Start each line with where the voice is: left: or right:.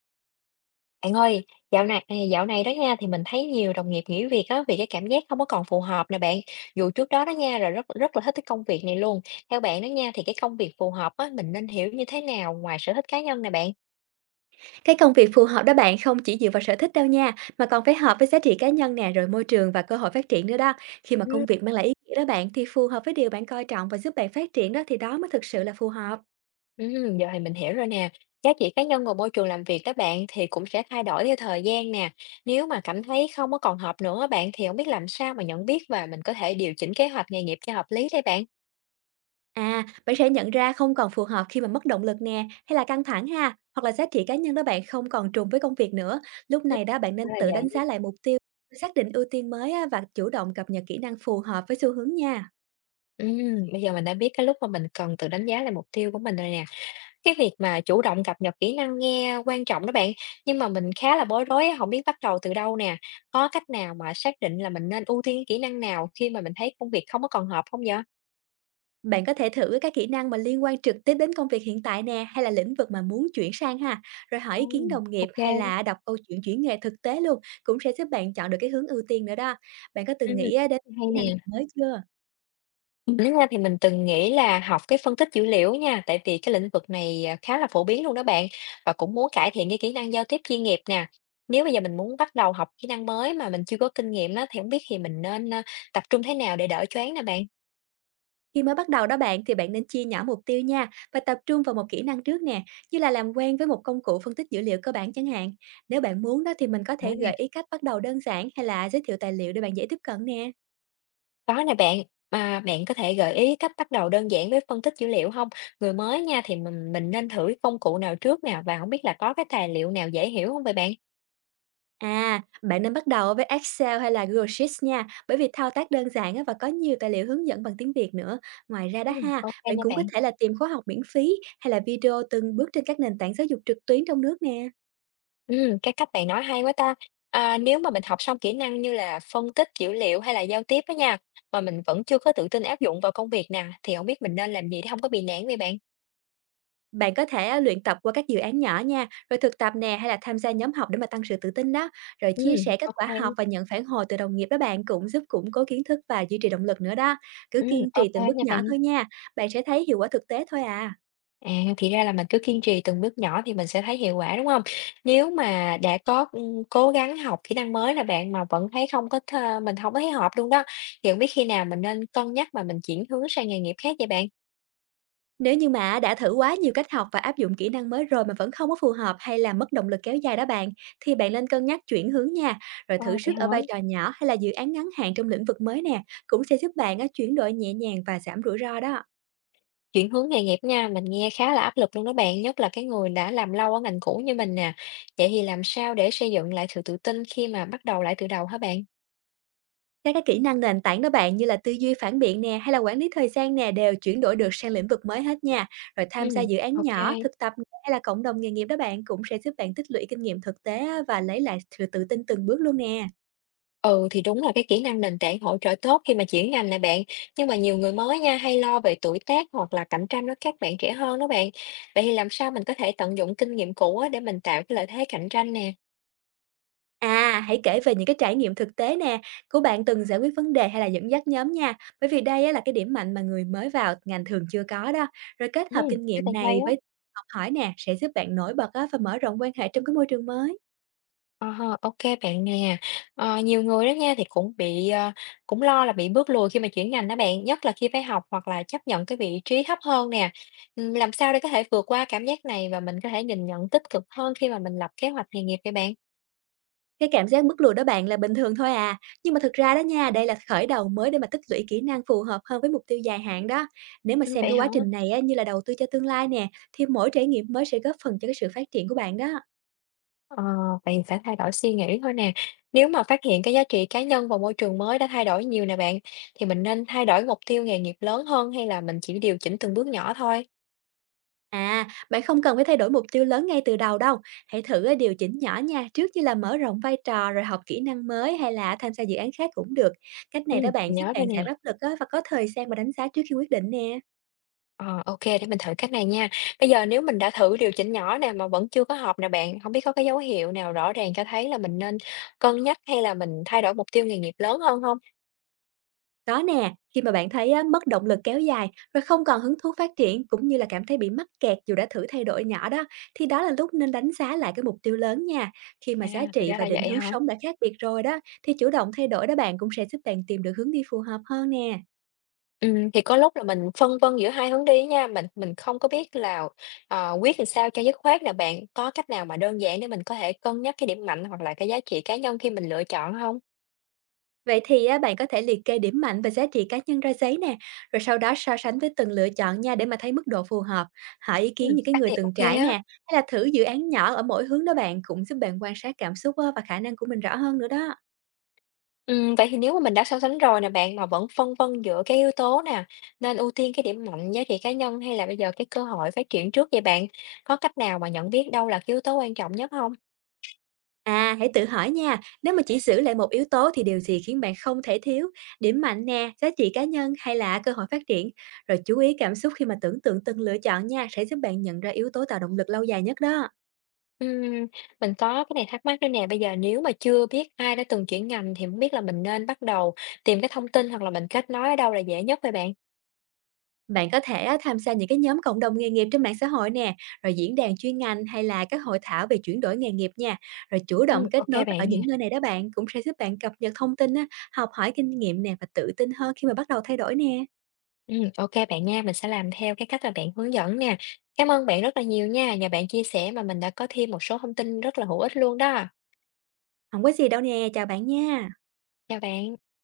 left: Bạn ơi, dạo này đó nha, thì mình thấy nhiều đồng nghiệp nghỉ việc á vì cái cảm giác không có còn phù hợp nè bạn. Dù trước đó đó nha là rất rất là thích cái công việc này luôn. Theo bạn đó nha thì cái công việc phù hợp á mình nên hiểu như thế nào ngoài sở thích cá nhân nè bạn?
right: Cái công việc phù hợp đó bạn không chỉ dựa vào sở thích đâu nha, mà còn phải hợp với giá trị cá nhân nè, rồi môi trường và cơ hội phát triển nữa đó. Khi mà
left: Ừ.
right: công việc mang lại ý nghĩa đó bạn thì phù hợp với điều bạn coi trọng và giúp bạn phát triển đó thì đó mới thực sự là phù hợp.
left: Giờ thì mình hiểu rồi nè. Giá trị cá nhân và môi trường làm việc các bạn thì cũng sẽ thay đổi theo thời gian nè. Nếu mà cảm thấy không có còn hợp nữa bạn thì không biết làm sao mà nhận biết và mình có thể điều chỉnh kế hoạch nghề nghiệp cho hợp lý đây bạn.
right: À, bạn sẽ nhận ra không còn phù hợp khi mà mất động lực nè, hay là căng thẳng ha, hoặc là giá trị cá nhân đó bạn không còn trùng với công việc nữa. Lúc
left: Ừ.
right: này đó bạn
left: Đó
right: nên
left: là
right: tự đánh
left: vậy.
right: giá lại mục tiêu, xác định ưu tiên mới á, và chủ động cập nhật kỹ năng phù hợp với xu hướng nha.
left: Bây giờ mình đã biết cái lúc mà mình cần tự đánh giá lại mục tiêu của mình rồi nè. Cái việc mà chủ động cập nhật kỹ năng nghe quan trọng đó bạn, nhưng mà mình khá là bối rối á, hổng biết bắt đầu từ đâu nè. Có cách nào mà xác định là mình nên ưu tiên kỹ năng nào khi mà mình thấy công việc không có còn hợp không vậy?
right: Bạn có thể thử các kỹ năng mà liên quan trực tiếp đến công việc hiện tại nè, hay là lĩnh vực mà muốn chuyển sang ha, rồi hỏi ý kiến đồng
left: Ô
right: nghiệp hay là đọc câu chuyện chuyển nghề thực tế luôn, cũng sẽ giúp bạn chọn được cái hướng ưu tiên nữa đó. Bạn có từng
left: ừm,
right: nghĩ á, đến
left: Hay
right: kỹ năng
left: nè.
right: mới chưa?
left: Đúng ra thì mình từng nghĩ là học cái phân tích dữ liệu nha, tại vì cái lĩnh vực này, khá là phổ biến luôn đó bạn, và cũng muốn cải thiện cái kỹ năng giao tiếp chuyên nghiệp nè. Nếu bây giờ mình muốn bắt đầu học kỹ năng mới mà mình chưa có kinh nghiệm đó thì không biết thì mình nên tập trung thế nào để đỡ choáng nè bạn?
right: Khi mới bắt đầu đó bạn thì bạn nên chia nhỏ mục tiêu nha, và tập trung vào một kỹ năng trước nè, như là làm quen với một công cụ phân tích dữ liệu cơ bản chẳng hạn. Nếu bạn muốn đó thì mình có
left: Có
right: thể
left: nè,
right: gợi ý cách bắt đầu đơn giản, hay là giới thiệu tài liệu để bạn dễ tiếp cận nè.
left: có nè bạn, mà bạn có thể gợi ý cách bắt đầu đơn giản với phân tích dữ liệu không? Người mới nha thì mình nên thử công cụ nào trước nè, và không biết là có cái tài liệu nào dễ hiểu không vậy bạn?
right: À, bạn nên bắt đầu với Excel hay là Google Sheets nha, bởi vì thao tác đơn giản á, và có nhiều tài liệu hướng dẫn bằng tiếng Việt nữa. Ngoài ra đó
left: Ừm,
right: ha,
left: ô
right: bạn
left: nha
right: cũng có
left: bạn.
right: thể là tìm khóa học miễn phí, hay là video từng bước trên các nền tảng giáo dục trực tuyến trong nước nè.
left: Cái cách bạn nói hay quá ta. À, nếu mà mình học xong kỹ năng như là phân tích dữ liệu hay là giao tiếp á nha, mà mình vẫn chưa có tự tin áp dụng vào công việc nè, thì không biết mình nên làm gì để không có bị nản vậy bạn?
right: Bạn có thể á, luyện tập qua các dự án nhỏ nha, rồi thực tập nè, hay là tham gia nhóm học để mà tăng sự tự tin đó, rồi chia
left: Ừm,
right: sẻ kết
left: ok
right: quả
left: kê,
right: học và nhận phản hồi từ đồng nghiệp đó bạn, cũng giúp củng cố kiến thức và duy trì động lực nữa đó. Cứ
left: ừm,
right: kiên trì từng bước
left: nha
right: nhỏ
left: bạn.
right: thôi nha, bạn sẽ thấy hiệu quả thực tế thôi à.
left: À, thì ra là mình cứ kiên trì từng bước nhỏ thì mình sẽ thấy hiệu quả, đúng không? Nếu mà đã có cố gắng học kỹ năng mới là bạn, mà vẫn thấy không có mình không có thấy hợp luôn đó, thì hổng biết khi nào mình nên cân nhắc mà mình chuyển hướng sang nghề nghiệp khác vậy bạn?
right: Nếu như mà đã thử quá nhiều cách học và áp dụng kỹ năng mới rồi mà vẫn không có phù hợp, hay là mất động lực kéo dài đó bạn, thì bạn nên cân nhắc chuyển hướng nha, rồi
left: Ờ,
right: thử
left: vậy
right: sức
left: hả?
right: ở vai trò nhỏ hay là dự án ngắn hạn trong lĩnh vực mới nè, cũng sẽ giúp bạn á, chuyển đổi nhẹ nhàng và giảm rủi ro đó.
left: Chuyển hướng nghề nghiệp nha, mình nghe khá là áp lực luôn đó bạn, nhất là cái người đã làm lâu ở ngành cũ như mình nè. Vậy thì làm sao để xây dựng lại sự tự tin khi mà bắt đầu lại từ đầu hả bạn?
right: Các cái kỹ năng nền tảng đó bạn, như là tư duy phản biện nè, hay là quản lý thời gian nè, đều chuyển đổi được sang lĩnh vực mới hết nha. Rồi tham gia
left: Ừm,
right: dự án
left: ok.
right: nhỏ, thực tập, hay là cộng đồng nghề nghiệp đó bạn, cũng sẽ giúp bạn tích lũy kinh nghiệm thực tế á, và lấy lại sự tự tin từng bước luôn nè.
left: Ừ thì đúng là cái kỹ năng nền tảng hỗ trợ tốt khi mà chuyển ngành này bạn. Nhưng mà nhiều người mới nha hay lo về tuổi tác hoặc là cạnh tranh với các bạn trẻ hơn đó bạn. Vậy thì làm sao mình có thể tận dụng kinh nghiệm cũ á để mình tạo cái lợi thế cạnh tranh nè.
right: À, hãy kể về những cái trải nghiệm thực tế nè, của bạn từng giải quyết vấn đề hay là dẫn dắt nhóm nha. Bởi vì đây á, là cái điểm mạnh mà người mới vào ngành thường chưa có đó. Rồi kết
left: Ừ,
right: hợp kinh
left: cái
right: nghiệm
left: này hay
right: này
left: á.
right: với học hỏi nè, sẽ giúp bạn nổi bật á, và mở rộng quan hệ trong cái môi trường mới.
left: À ha, bạn nè. Ờ, nhiều người đó nha thì cũng bị, cũng lo là bị bước lùi khi mà chuyển ngành đó bạn, nhất là khi phải học hoặc là chấp nhận cái vị trí thấp hơn nè. Làm sao để có thể vượt qua cảm giác này và mình có thể nhìn nhận tích cực hơn khi mà mình lập kế hoạch nghề nghiệp vậy bạn?
right: Cái cảm giác bứt lùi đó bạn là bình thường thôi à. Nhưng mà thực ra đó nha, đây là khởi đầu mới để mà tích lũy kỹ năng phù hợp hơn với mục tiêu dài hạn đó. Nếu mà xem
left: Vậy
right: cái
left: hả?
right: quá trình này á, như là đầu tư cho tương lai nè, thì mỗi trải nghiệm mới sẽ góp phần cho cái sự phát triển của bạn đó.
left: Ờ, bạn phải thay đổi suy nghĩ thôi nè. Nếu mà phát hiện cái giá trị cá nhân và môi trường mới đã thay đổi nhiều nè bạn, thì mình nên thay đổi mục tiêu nghề nghiệp lớn hơn hay là mình chỉ điều chỉnh từng bước nhỏ thôi?
right: À, bạn không cần phải thay đổi mục tiêu lớn ngay từ đầu đâu. Hãy thử điều chỉnh nhỏ nha, trước như là mở rộng vai trò, rồi học kỹ năng mới hay là tham gia dự án khác cũng được. Cách này đó bạn
left: Mình
right: giúp
left: nhớ rồi
right: bạn giảm
left: nè.
right: áp lực á, và có thời gian mà đánh giá trước khi quyết định nè.
left: Ờ, để mình thử cách này nha. Bây giờ nếu mình đã thử điều chỉnh nhỏ nè mà vẫn chưa có hợp nè bạn, không biết có cái dấu hiệu nào rõ ràng cho thấy là mình nên cân nhắc hay là mình thay đổi mục tiêu nghề nghiệp lớn hơn không?
right: Có nè, khi mà bạn thấy á, mất động lực kéo dài, rồi không còn hứng thú phát triển, cũng như là cảm thấy bị mắc kẹt dù đã thử thay đổi nhỏ đó, thì đó là lúc nên đánh giá lại cái mục tiêu lớn nha. Khi mà
left: À,
right: giá
left: thì
right: trị
left: ra
right: và
left: là
right: định
left: vậy
right: hướng
left: hả?
right: sống đã khác biệt rồi đó, thì chủ động thay đổi đó bạn cũng sẽ giúp bạn tìm được hướng đi phù hợp hơn nè.
left: Thì có lúc là mình phân vân giữa hai hướng đi nha, mình không có biết là, quyết làm sao cho dứt khoát nè bạn. Có cách nào mà đơn giản để mình có thể cân nhắc cái điểm mạnh hoặc là cái giá trị cá nhân khi mình lựa chọn không?
right: Vậy thì á, bạn có thể liệt kê điểm mạnh và giá trị cá nhân ra giấy nè, rồi sau đó so sánh với từng lựa chọn nha, để mà thấy mức độ phù hợp. Hỏi ý kiến những cái
left: Cách
right: người
left: này
right: từng
left: ok kê
right: trải nè,
left: á.
right: hay là thử dự án nhỏ ở mỗi hướng đó bạn, cũng giúp bạn quan sát cảm xúc á, và khả năng của mình rõ hơn nữa đó.
left: Vậy thì nếu mà mình đã so sánh rồi nè bạn, mà vẫn phân vân giữa cái yếu tố nè, nên ưu tiên cái điểm mạnh, giá trị cá nhân hay là bây giờ cái cơ hội phát triển trước vậy bạn? Có cách nào mà nhận biết đâu là cái yếu tố quan trọng nhất không?
right: À, hãy tự hỏi nha, nếu mà chỉ giữ lại một yếu tố thì điều gì khiến bạn không thể thiếu? Điểm mạnh nè, giá trị cá nhân, hay là cơ hội phát triển? Rồi chú ý cảm xúc khi mà tưởng tượng từng lựa chọn nha, sẽ giúp bạn nhận ra yếu tố tạo động lực lâu dài nhất đó.
left: Ừm, mình có cái này thắc mắc nữa nè, bây giờ nếu mà chưa biết ai đã từng chuyển ngành thì không biết là mình nên bắt đầu tìm cái thông tin hoặc là mình kết nối ở đâu là dễ nhất vậy bạn?
right: Bạn có thể á, tham gia những cái nhóm cộng đồng nghề nghiệp trên mạng xã hội nè, rồi diễn đàn chuyên ngành hay là các hội thảo về chuyển đổi nghề nghiệp nha. Rồi chủ
left: Ừm,
right: động
left: ô
right: kết nối
left: bạn
right: ở những
left: nè,
right: nơi này đó bạn, cũng sẽ giúp bạn cập nhật thông tin á, học hỏi kinh nghiệm nè, và tự tin hơn khi mà bắt đầu thay đổi nè.
left: ô bạn nha, mình sẽ làm theo cái cách mà bạn hướng dẫn nè. Cảm ơn bạn rất là nhiều nha, nhờ bạn chia sẻ mà mình đã có thêm một số thông tin rất là hữu ích luôn đó.
right: Không có gì đâu nè, chào bạn nha.
left: Chào bạn.